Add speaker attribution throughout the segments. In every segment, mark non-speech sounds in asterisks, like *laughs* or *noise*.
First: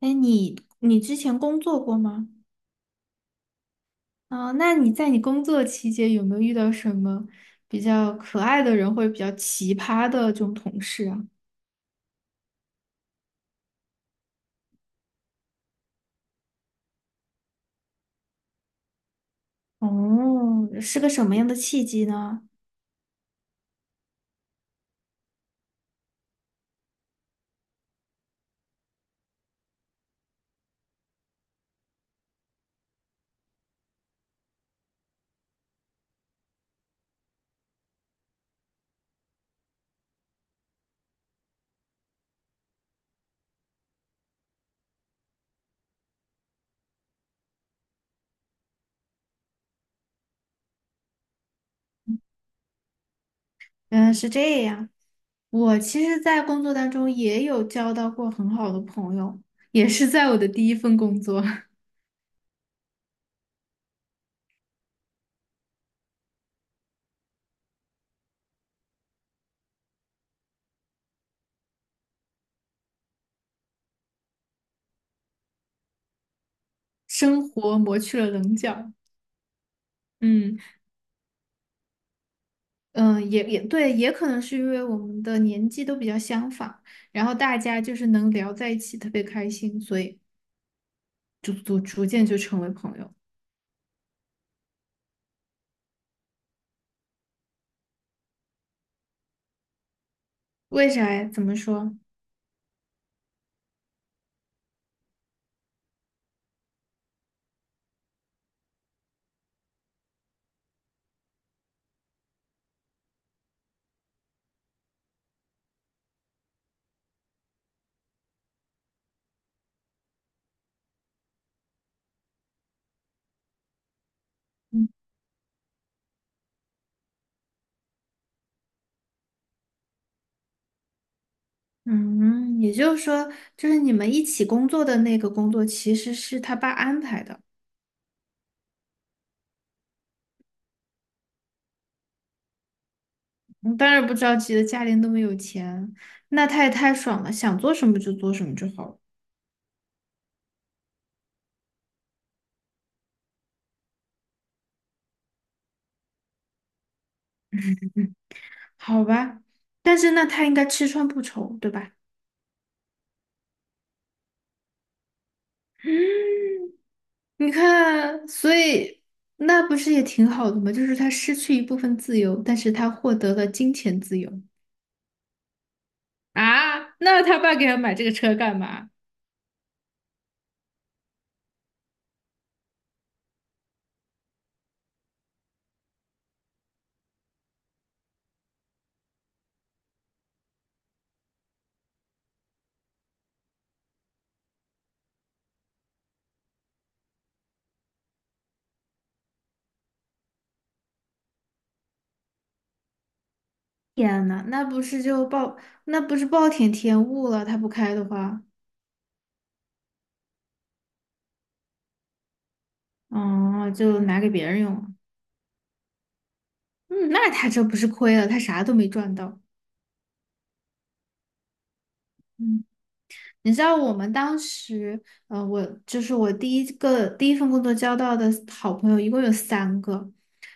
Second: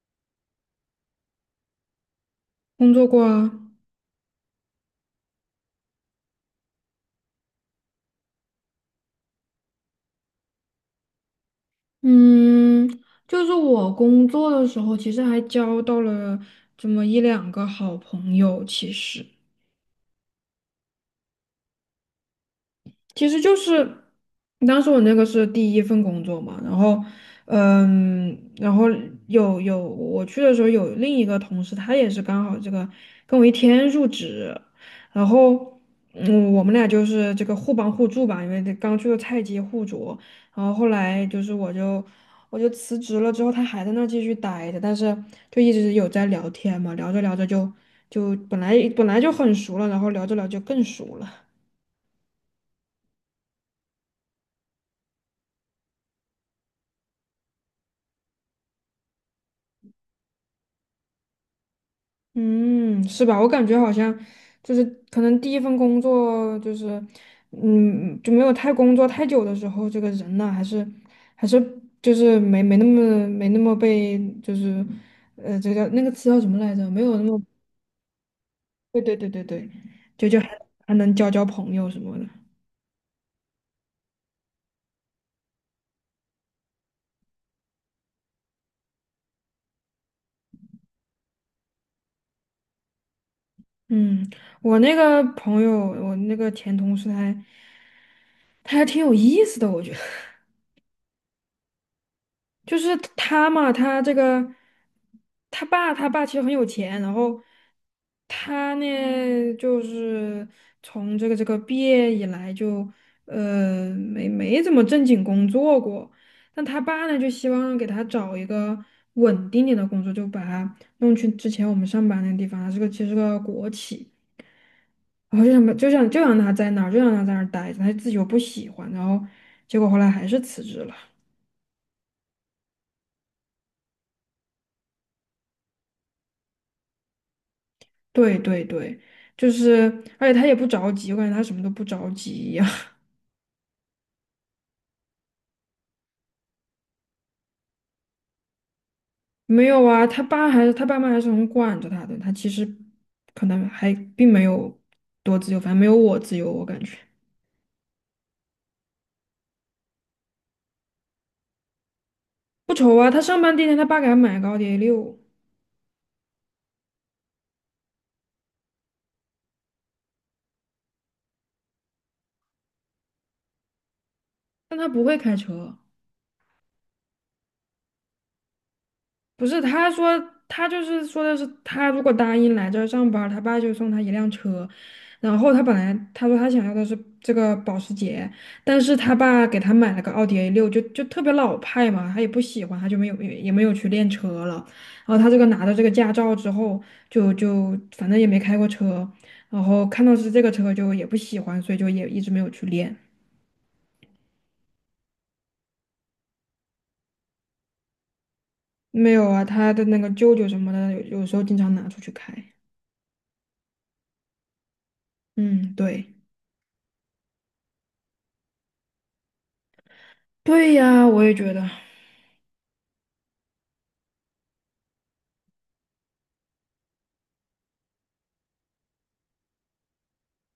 Speaker 1: 哎，你之前工作过吗？
Speaker 2: 工作过啊。
Speaker 1: 啊、那在你工作期间有没有遇到什么比较可爱的人或者比较奇葩的这种同事啊？
Speaker 2: 嗯，就是我工作的时候，其实还交到了这么一两个好朋友，其实。
Speaker 1: 哦，是个什么样的契机呢？
Speaker 2: 其实就是当时我那个是第一份工作嘛，然后有我去的时候有另一个同事，他也是刚好这个跟我一天入职，然后，我们俩就是这个互帮互助吧，因为这刚去的菜鸡互啄，然后后来就是我就辞职了之后，他还在那儿继续待着，但是就一直有在聊天嘛，聊着聊着就本来就很熟了，然后聊着聊着就更熟了。
Speaker 1: 嗯，是这样。我其实，在工作当中也有交到过很好的朋友，也是在我的第一份工作。
Speaker 2: 嗯，是吧？我感觉好像就是可能第一份工作就是，就没有太工作太久的时候，这个人呢还是就是没那么被就是，这个那个词叫什么来着？没
Speaker 1: *laughs*
Speaker 2: 有那么。
Speaker 1: 生活磨去了棱角。
Speaker 2: 对对对对对，就还
Speaker 1: 嗯。
Speaker 2: 还能交朋友什么的。
Speaker 1: 嗯，也对，也可能是因为我们的年纪都比较相仿，然后大家就是能聊在一起，特别开心，所以逐渐就成为朋友。
Speaker 2: 嗯，我那个朋友，我那个前同事他还挺有意思的，我觉得。
Speaker 1: 为啥呀？怎么说？
Speaker 2: 就是他嘛，他这个他爸其实很有钱，然后他呢就是从这个毕业以来就没怎么正经工作过，但他爸呢就希望给他找一个稳定点的工作，就把他弄去之前我们上班那个地方，他是个其实是个国企，
Speaker 1: 嗯
Speaker 2: 然后就想就让他在那儿待着，他自己又不喜欢，然后结果后来还是辞职了。
Speaker 1: 嗯，也就是说，就是你们一起工作的那个工作，其实是他爸安排的。
Speaker 2: 对对对，就是而且他也不着急，我感觉他什么都不着急一样。
Speaker 1: 嗯，当然不着急的，家里那么有钱，那他也太爽了，想做什么就做什么就好了。
Speaker 2: 没有啊，他爸妈还是很管着他的，他其实可能还并没有多自由，反正没有我自由，我感觉。
Speaker 1: 嗯，好吧，但是那他应该吃穿不愁，对吧？
Speaker 2: 不愁啊。他上班第一天，他爸给他买个奥迪 A 六，
Speaker 1: 你看，所以那不是也挺好的吗？就是他失去一部分自由，但是他获得了金钱自由
Speaker 2: 但他不会开车。
Speaker 1: 啊。那他爸给他买这个车干嘛？
Speaker 2: 不是，他就是说的是他如果答应来这儿上班儿他爸就送他一辆车。然后他本来他说他想要的是这个保时捷，但是他爸给他买了个奥迪 a 六，就特别老派嘛，他也不喜欢，他就没有也没有去练车了。然后他这个拿到这个驾照之后，就反正也没开过车，然后看到是这个车就也不喜欢，所以就也一直没有去练。
Speaker 1: 天呐，那不是暴殄天物了？他不开的话。
Speaker 2: 没有啊，他的那个舅舅什么的，有时候经常拿出去开。
Speaker 1: 哦，就拿给别人用了。
Speaker 2: 嗯，对。
Speaker 1: 嗯，那他这不是亏了？他啥都没赚到。
Speaker 2: 对呀，我也觉得。
Speaker 1: 嗯。你知道我们当时，呃，我就是我第一份工作交到的好朋友，一共有三个。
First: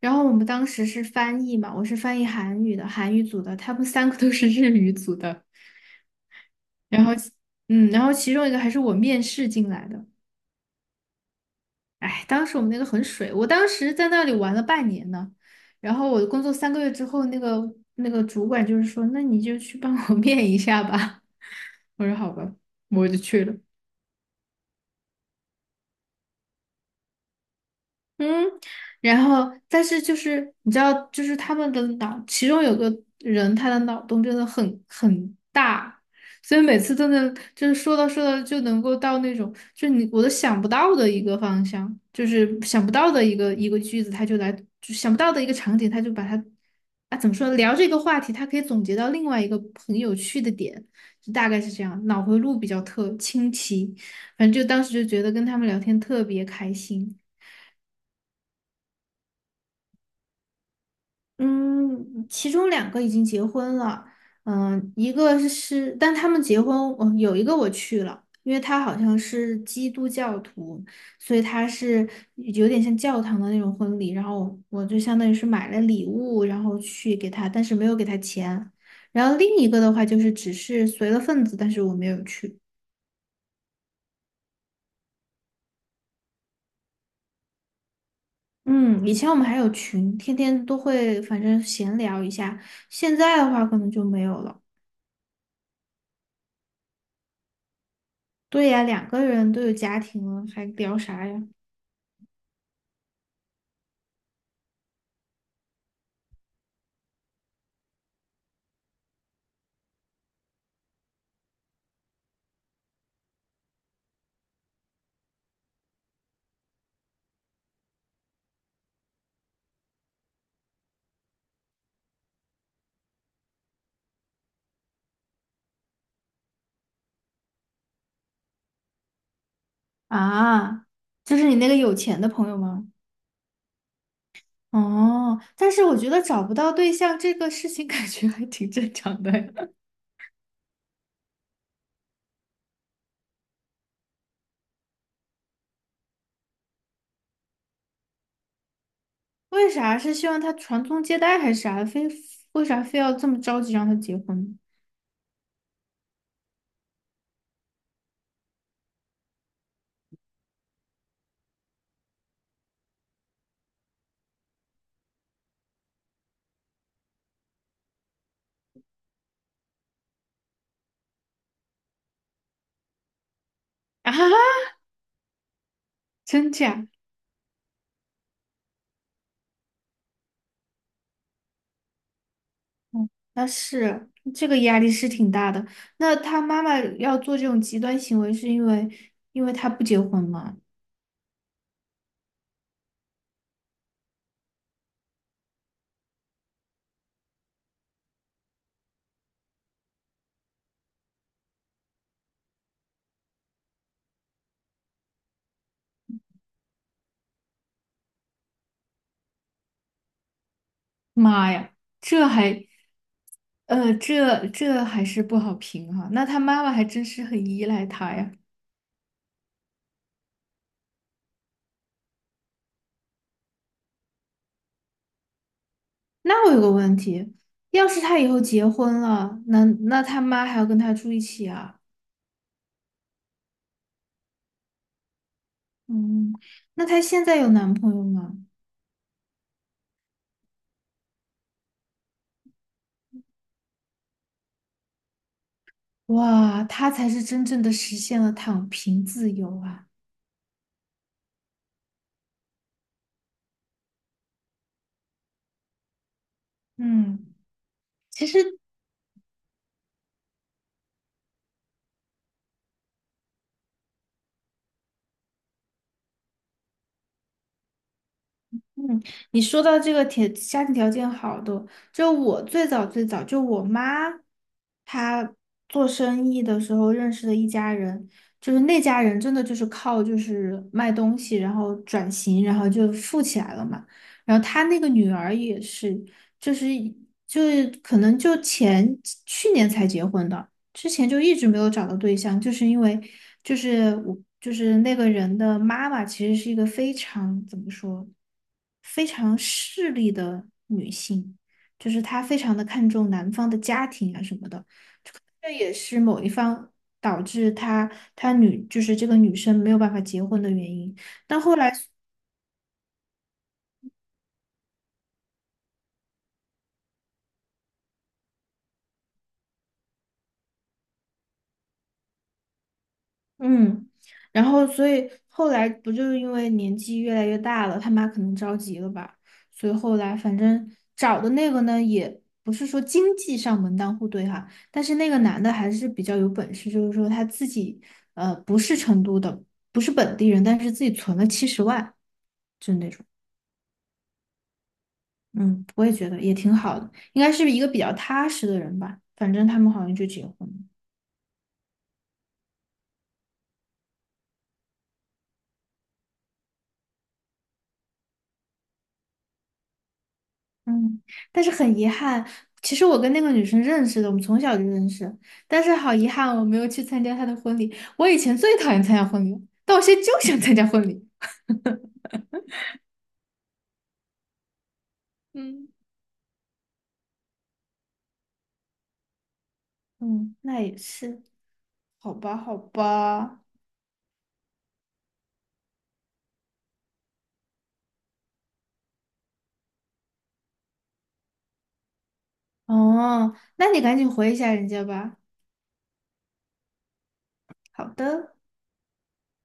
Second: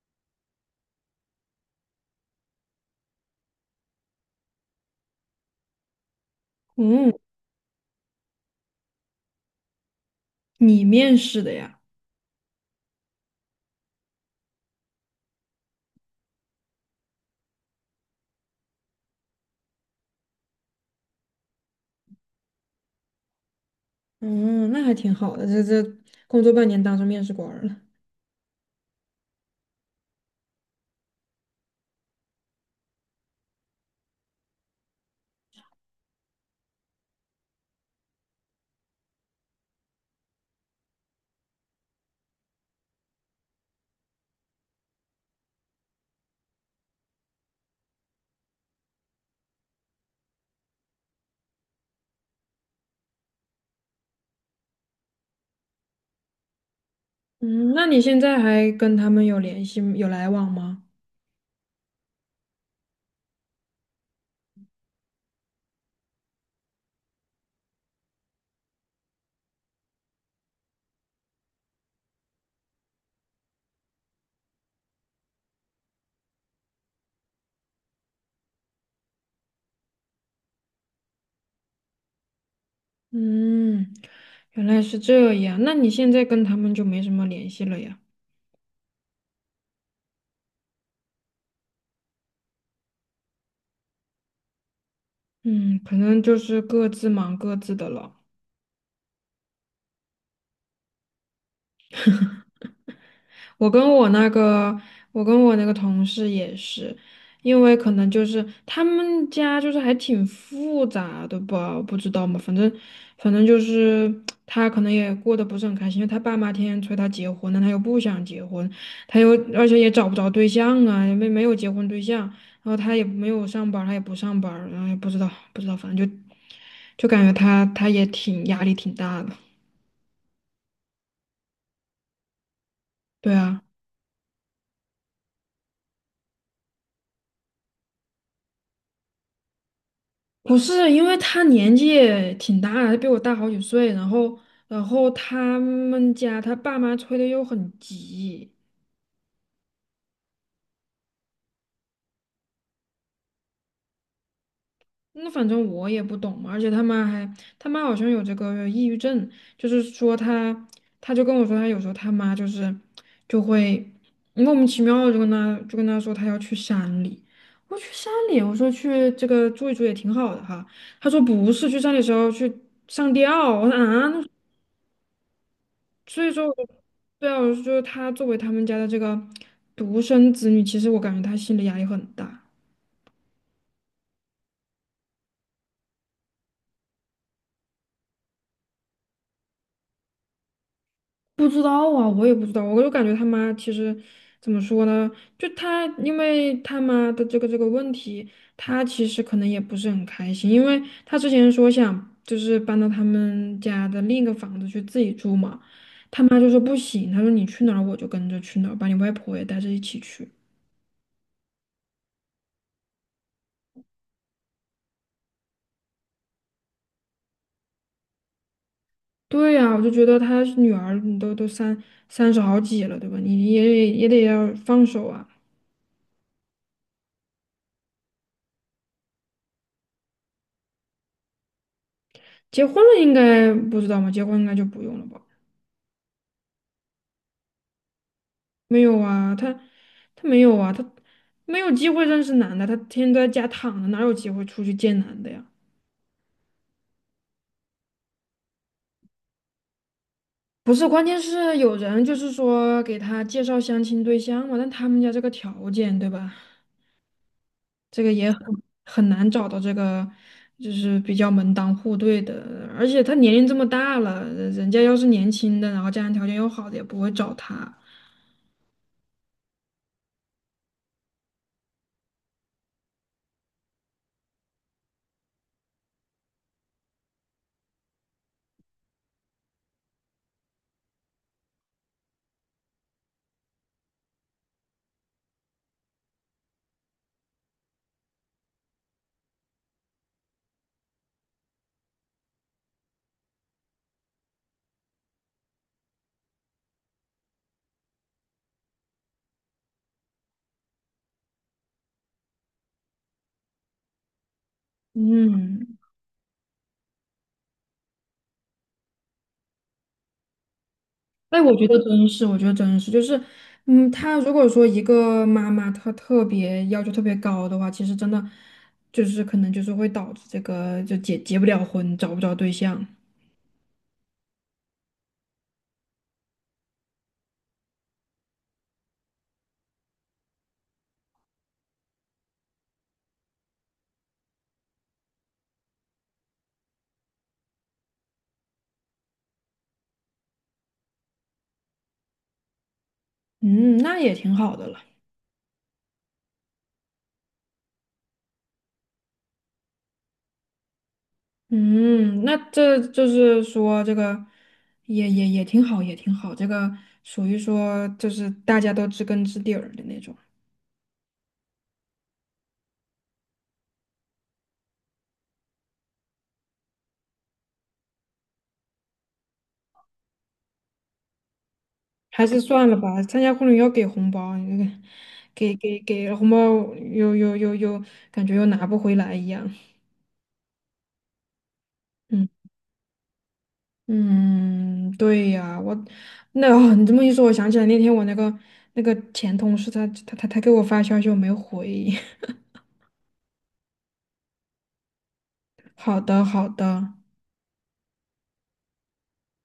Speaker 1: 然后我们当时是翻译嘛，我是翻译韩语的，韩语组的，他们三个都是日语组的。然
Speaker 2: 嗯，
Speaker 1: 后，嗯，然后其中一个还是我面试进来的。
Speaker 2: 你面试的呀？
Speaker 1: 哎，当时我们那个很水，我当时在那里玩了半年呢。然后我工作3个月之后，那个主管就是说，那你就去帮我 *laughs* 面一下吧。我说好吧，我就去了。
Speaker 2: 嗯，那还挺好的，这工作半年当上面试官儿了。
Speaker 1: 嗯，然后但是就是你知道，就是他们的脑，其中有个人他的脑洞真的很大，所以每次都能就是说到说到就能够到那种就是你我都想不到的一个方向，就是想不到的一个句子，他就来就想不到的一个场景，他就把它啊怎么说聊这个话题，他可以总结到另外一个很有趣的点，就大概是这样，脑回路比较特清奇，反正就当时就觉得跟他们聊天特别开心。
Speaker 2: 嗯，那你现在还跟他们有联系、有来往吗？
Speaker 1: 嗯，其中两个已经结婚了。嗯，一个是，但他们结婚，我有一个我去了，因为他好像是基督教徒，所以他是有点像教堂的那种婚礼，然后我就相当于是买了礼物，然后去给他，但是没有给他钱。然后另一个的话就是只是随了份子，但是我没有去。
Speaker 2: 嗯，原来是这样。那你现在跟他们就没什么联系了呀？
Speaker 1: 嗯，以前我们还有群，天天都会反正闲聊一下，现在的话可能就没有了。
Speaker 2: 嗯，可能就是各自忙各自的了。
Speaker 1: 对呀，2个人都有家庭了，还聊啥呀？
Speaker 2: 我跟我那个，我跟我那个同事也是，因为可能就是他们家就是还挺复杂的吧，我不知道嘛，反正就是他可能也过得不是很开心，因为他爸妈天天催他结婚，但他又不想结婚，他又而且也找不着对象啊，也没有结婚对象，然后他也没有上班儿他也不上班儿然后也不知道，反正就感觉他也挺压力挺大的。
Speaker 1: 啊，就是你那个有钱的朋友吗？
Speaker 2: 对啊。
Speaker 1: 哦，但是我觉得找不到对象这个事情 *laughs*，感觉还挺正常的呀。*laughs*
Speaker 2: 不是，因为他年纪也挺大的，他比我大好几岁，然后他们家他爸妈催的又很急。
Speaker 1: 为啥是希望他传宗接代还是啥？非为啥非要这么着急让他结婚
Speaker 2: 那反正我也不懂嘛，而且他妈好像有这个抑郁症。就是说他，他就跟我说他有时候他妈就会莫名其妙地就跟他说他要去山里，我说去山里，我说去这个住一住也挺好的哈，他说不是去山里的时候去上吊，我说啊。
Speaker 1: *laughs* 啊？
Speaker 2: 所以说
Speaker 1: 真
Speaker 2: 我就。
Speaker 1: 假？
Speaker 2: 对啊，我就觉得他作为他们家的这个独生子女，其实我感觉他心理压力很大。
Speaker 1: 嗯，那是，这个压力是挺大的。那他妈妈要做这种极端行为，是因为他不结婚吗？
Speaker 2: 不知道啊，我也不知道，我就感觉他妈其实怎么说呢？因为他妈的这个问题，他其实可能也不是很开心，因为他之前说想就是搬到他们家的另一个房子去自己住嘛，他妈就说不行，他说你去哪儿我就跟着去哪儿，把你外婆也带着一起去。
Speaker 1: 妈呀，这还，这还是不好评哈、那他妈妈还真是很依赖他呀。
Speaker 2: 对呀，我就觉得他女儿你都三十好几了，对吧？你也得要放手啊。
Speaker 1: 那我有个问题，要是他以后结婚了，那他妈还要跟他住一起啊？
Speaker 2: 结婚了应该不知道吗？结婚应该就不用了吧？
Speaker 1: 嗯，那他现在有男朋友吗？
Speaker 2: 没有啊，他没有啊，他没有机会认识男的，他天天都在家躺着，哪有机会出去见男的呀？
Speaker 1: 哇，他才是真正的实现了躺平自由啊。
Speaker 2: 不是，关键是有人就是说给他介绍相亲对象嘛，但他们家这个条件，对吧？
Speaker 1: 嗯。
Speaker 2: 这个
Speaker 1: 其
Speaker 2: 也
Speaker 1: 实。
Speaker 2: 很难找到这个就是比较门当户对的，而且他年龄这么大了，人家要是年轻的，然后家庭条件又好的，也不会找他。
Speaker 1: 嗯，你说到这个家庭条件好的，就我最早就我妈，她做生意的时候认识的一家人，就是那家人真的就是靠就是卖东西，然后转型，然后就富起来了嘛。然后她那个女儿也是，就是就是可能去年才结婚的，之前就一直没有找到对象，就是因为就是我就是那个人的妈妈，其实是一个非常怎么说，非常势利的女性，就是她非常的看重男方的家庭啊什么的，这也
Speaker 2: 嗯，
Speaker 1: 是某一方导致她女就是这个女生没有办法结婚的原因。但
Speaker 2: 哎，
Speaker 1: 后来。
Speaker 2: 我觉得真是，就是，他如果说一个妈妈她特别要求特别高的话，其实真的就是可能就是会导致这个就结不了婚，找不着对象。
Speaker 1: 嗯，然后所以后来不就是因为年纪越来越大了，他妈可能着急了吧，所以后来反正找的那个呢，也不是说经济上门当户对哈，但是那个男的还是比较有本事，就是说他自己不是成都的，不是本地人，但是自己存了70万，就那种。
Speaker 2: 嗯，那也挺好的了。
Speaker 1: 嗯，我也觉得也挺好的，应该是一个比较踏实的人吧，反正他们好像就结婚了。
Speaker 2: 嗯，那这就是说，这个也挺好，也挺好。这个属于说，就是大家都知根知底儿的那种。
Speaker 1: 嗯，但是很遗憾，其实我跟那个女生认识的，我们从小就认识，但是好遗憾，我没有去参加她的婚礼。我以前最讨厌参加婚礼了但我现在就想参加婚礼
Speaker 2: 还是算了吧，参加婚礼要给红包，你这个
Speaker 1: *laughs*。
Speaker 2: 给
Speaker 1: 嗯，
Speaker 2: 给给了红包又感觉又拿不回来一样。
Speaker 1: 嗯，那也是，好
Speaker 2: 嗯
Speaker 1: 吧，好吧。
Speaker 2: 嗯，对呀，哦，你这么一说，我想起来那天我那个前同事他给我发消息，我没回。*laughs*
Speaker 1: 哦，那你赶紧回一下人家吧。
Speaker 2: 好的好的。
Speaker 1: 好的。